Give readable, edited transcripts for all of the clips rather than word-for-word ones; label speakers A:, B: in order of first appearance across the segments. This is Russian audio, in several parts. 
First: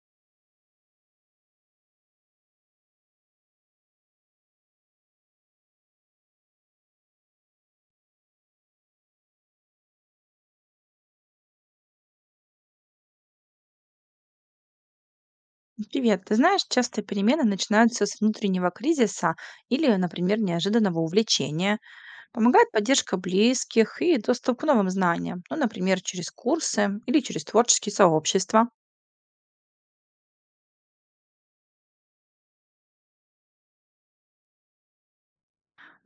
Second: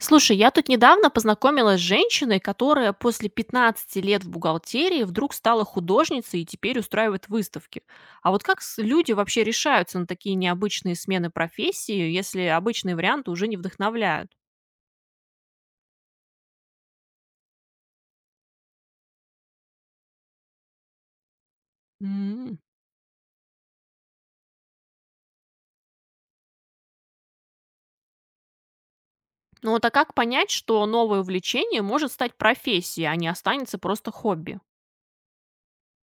A: Слушай, я тут недавно познакомилась с женщиной, которая после пятнадцати лет в бухгалтерии вдруг стала художницей и теперь устраивает выставки. А вот как люди вообще решаются на такие необычные смены профессии, если обычные варианты уже не вдохновляют?
B: Привет. Ты знаешь, часто перемены начинаются с внутреннего кризиса или, например, неожиданного увлечения.
A: М.
B: Помогает поддержка близких и доступ к новым знаниям, ну, например, через курсы или через творческие сообщества.
A: Ну вот, а как понять, что новое увлечение может стать профессией, а не останется просто хобби?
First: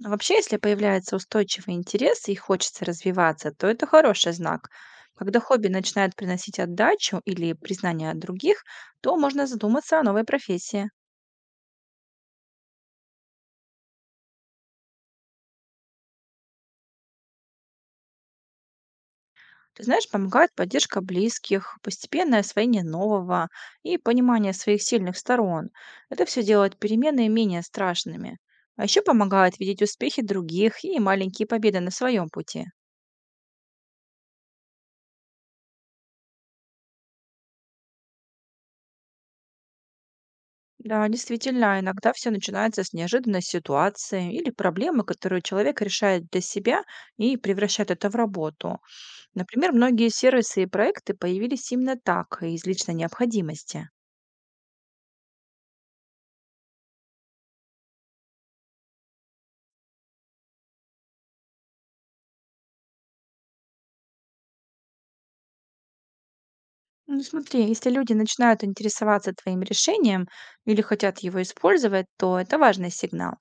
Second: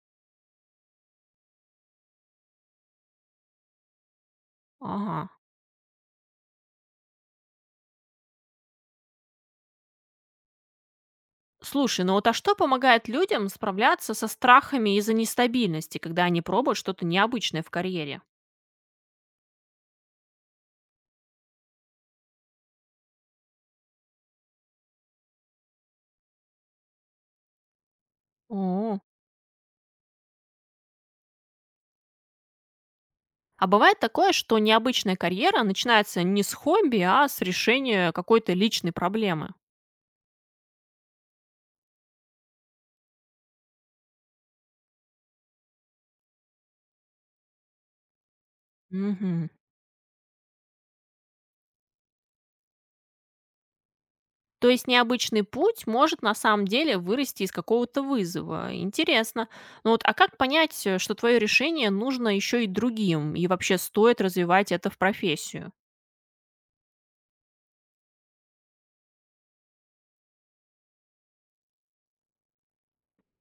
B: А вообще, если появляется устойчивый интерес и хочется развиваться, то это хороший знак.
A: Ага.
B: Когда хобби начинает приносить отдачу или признание от других, то можно задуматься о новой профессии.
A: Слушай, ну вот а что помогает людям справляться со страхами из-за нестабильности, когда они пробуют что-то необычное в карьере?
B: Ты знаешь, помогает поддержка близких, постепенное освоение нового и понимание своих сильных сторон. Это все делает перемены менее страшными. А
A: О.
B: еще помогает видеть успехи других и маленькие победы на своем пути.
A: А бывает такое, что необычная карьера начинается не с хобби, а с решения какой-то личной проблемы.
B: Да, действительно, иногда все начинается с неожиданной ситуации или проблемы, которую человек решает для себя и превращает это в работу.
A: Мгм.
B: Например, многие сервисы и проекты появились именно так, из личной необходимости.
A: То есть необычный путь может на самом деле вырасти из какого-то вызова. Интересно. Ну вот, а как понять, что твое решение нужно еще и другим, и вообще стоит развивать это в профессию?
B: Ну, смотри, если люди начинают интересоваться твоим решением или хотят его использовать, то это важный сигнал.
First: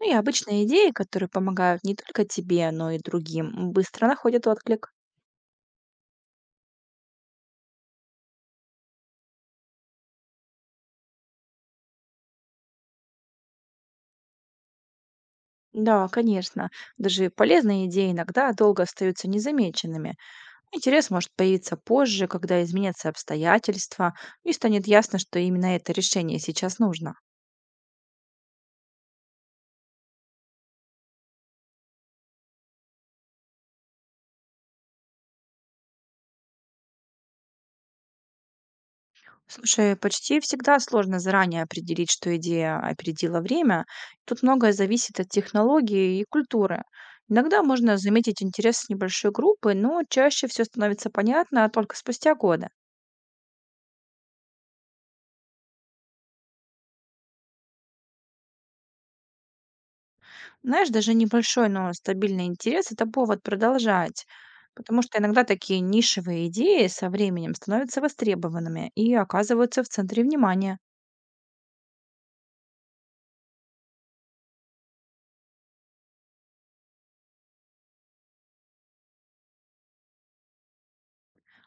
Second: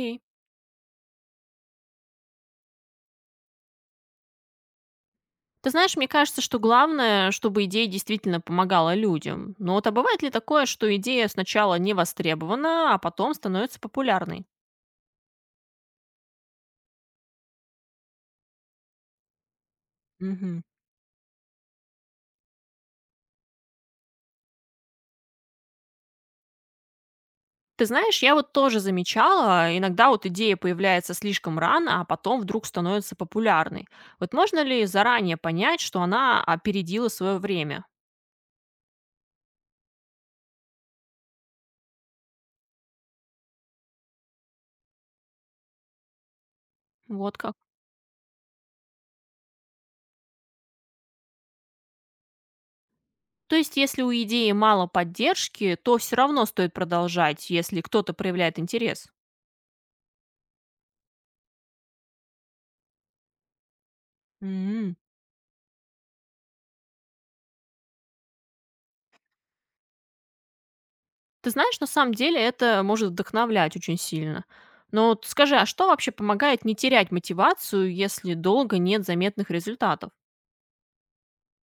B: Ну и обычные идеи, которые помогают не только тебе, но и другим, быстро находят отклик.
A: Ты знаешь, мне кажется, что главное, чтобы идея действительно помогала людям. Но вот а бывает ли такое, что идея сначала не востребована, а потом становится популярной?
B: Да, конечно. Даже полезные идеи иногда долго остаются незамеченными.
A: Мгм.
B: Интерес может появиться позже, когда изменятся обстоятельства, и станет ясно, что именно это решение сейчас нужно.
A: Ты знаешь, я вот тоже замечала, иногда вот идея появляется слишком рано, а потом вдруг становится популярной. Вот можно ли заранее понять, что она опередила свое время?
B: Слушай, почти всегда сложно заранее определить, что идея опередила время. Тут многое зависит от технологии и культуры.
A: Вот как.
B: Иногда можно заметить интерес с небольшой группы, но чаще все становится понятно только спустя годы.
A: То есть, если у идеи мало поддержки, то все равно стоит продолжать, если кто-то проявляет интерес.
B: Знаешь, даже небольшой, но стабильный интерес – это повод продолжать.
A: М.
B: Потому что иногда такие нишевые идеи со временем становятся востребованными и оказываются в центре внимания.
A: Ты знаешь, на самом деле это может вдохновлять очень сильно. Но вот скажи, а что вообще помогает не терять мотивацию, если долго нет заметных результатов?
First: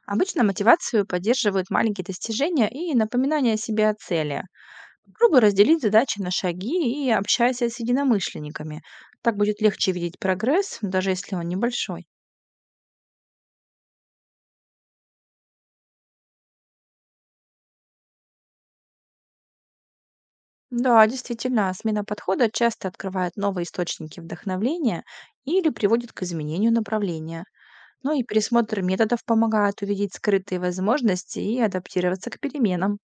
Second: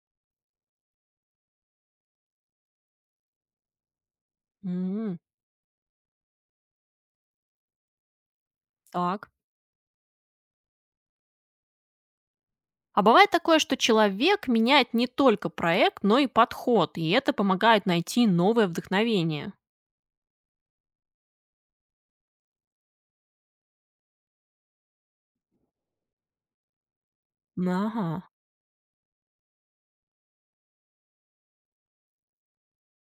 B: Обычно мотивацию поддерживают маленькие достижения и напоминание себе о цели.
A: М.
B: Попробуй разделить задачи на шаги и общайся с единомышленниками.
A: Так.
B: Так будет легче видеть прогресс, даже если он небольшой.
A: А бывает такое, что человек меняет не только проект, но и подход, и это помогает найти новое вдохновение.
B: Да, действительно, смена подхода часто открывает новые источники вдохновления или приводит к изменению направления.
A: Ага.
B: Ну и пересмотр методов помогает увидеть скрытые возможности и адаптироваться к переменам.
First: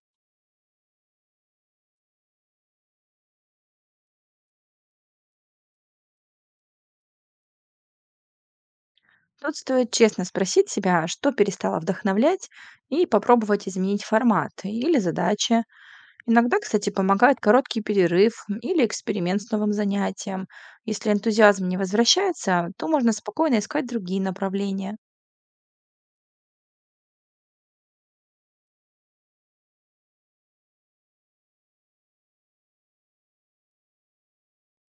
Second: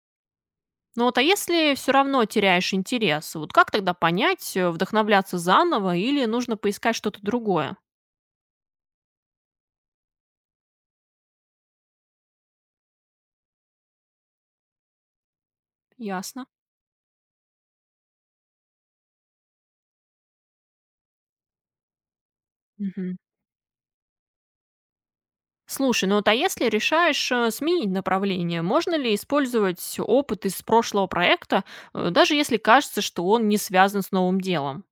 A: Ну вот, а если все равно теряешь интерес, вот как тогда понять, вдохновляться заново или нужно поискать что-то другое?
B: Тут стоит честно спросить себя, что перестало вдохновлять, и попробовать изменить формат или задачи.
A: Ясно.
B: Иногда, кстати, помогает короткий перерыв или эксперимент с новым занятием. Если энтузиазм не возвращается, то можно
A: Мгм.
B: спокойно искать другие направления.
A: Слушай, ну вот, а если решаешь сменить направление, можно ли использовать опыт из прошлого проекта, даже если кажется, что он не связан с новым делом?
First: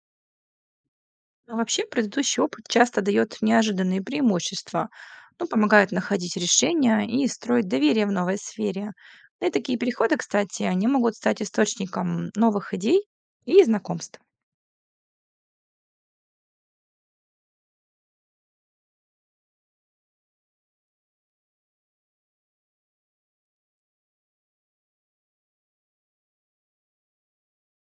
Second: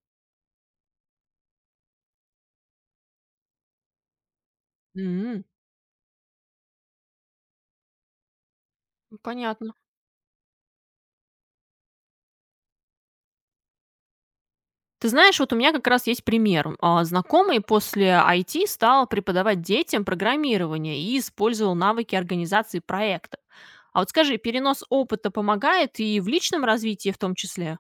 B: А вообще, предыдущий опыт часто дает неожиданные преимущества,
A: М.
B: но помогает находить решения и строить доверие в новой сфере. Ну и
A: Понятно.
B: такие переходы, кстати, они могут стать источником новых идей и знакомств.
A: Ты знаешь, вот у меня как раз есть пример. Знакомый после IT стал преподавать детям программирование и использовал навыки организации проектов. А вот скажи, перенос опыта помогает и в личном развитии в том числе?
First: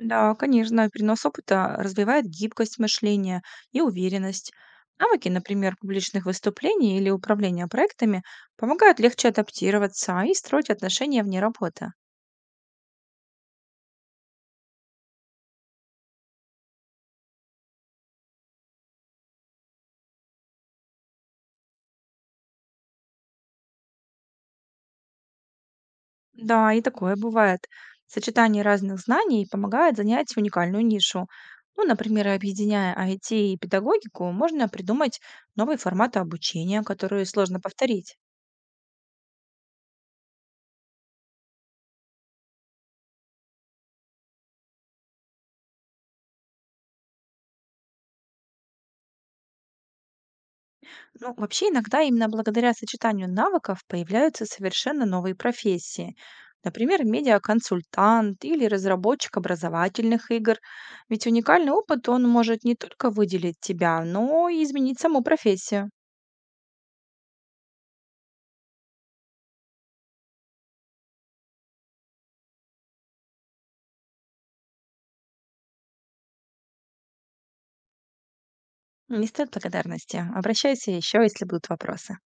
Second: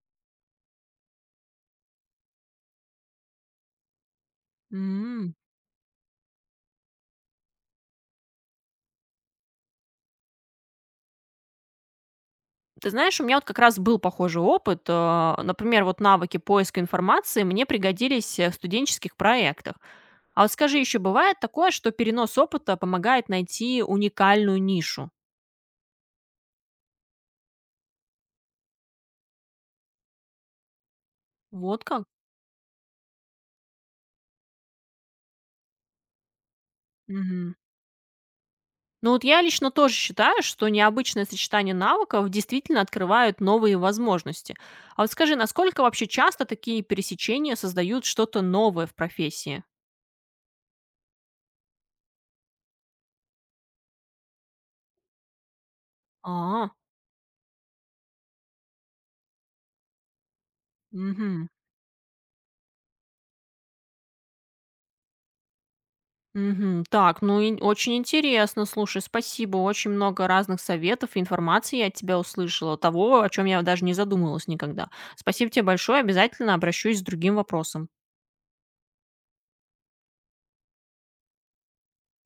B: Да, конечно, перенос опыта развивает гибкость мышления и уверенность. Навыки,
A: М.
B: например, публичных выступлений или управления проектами, помогают легче адаптироваться и строить отношения вне работы.
A: Ты знаешь, у меня вот как раз был похожий опыт. Например, вот навыки поиска информации мне пригодились в студенческих проектах. А вот скажи, еще бывает такое, что перенос опыта помогает найти уникальную нишу?
B: Да, и такое бывает. Сочетание разных знаний помогает занять уникальную нишу. Ну,
A: Вот как?
B: например, объединяя IT и педагогику, можно придумать новые форматы обучения, которые сложно повторить.
A: Ну вот я лично тоже считаю, что необычное сочетание навыков действительно открывают новые возможности. А вот скажи, насколько вообще часто такие пересечения создают что-то новое в профессии?
B: Ну, вообще иногда именно благодаря сочетанию навыков появляются совершенно новые профессии.
A: А,
B: Например, медиаконсультант или разработчик образовательных игр. Ведь
A: угу.
B: уникальный опыт, он может не только выделить тебя, но и изменить саму профессию.
A: Угу. Так, ну и очень интересно, слушай, спасибо. Очень много разных советов и информации я от тебя услышала, того, о чем я даже не задумывалась никогда. Спасибо тебе большое, обязательно обращусь с другим вопросом.
B: Не стоит благодарности. Обращайся еще, если будут вопросы.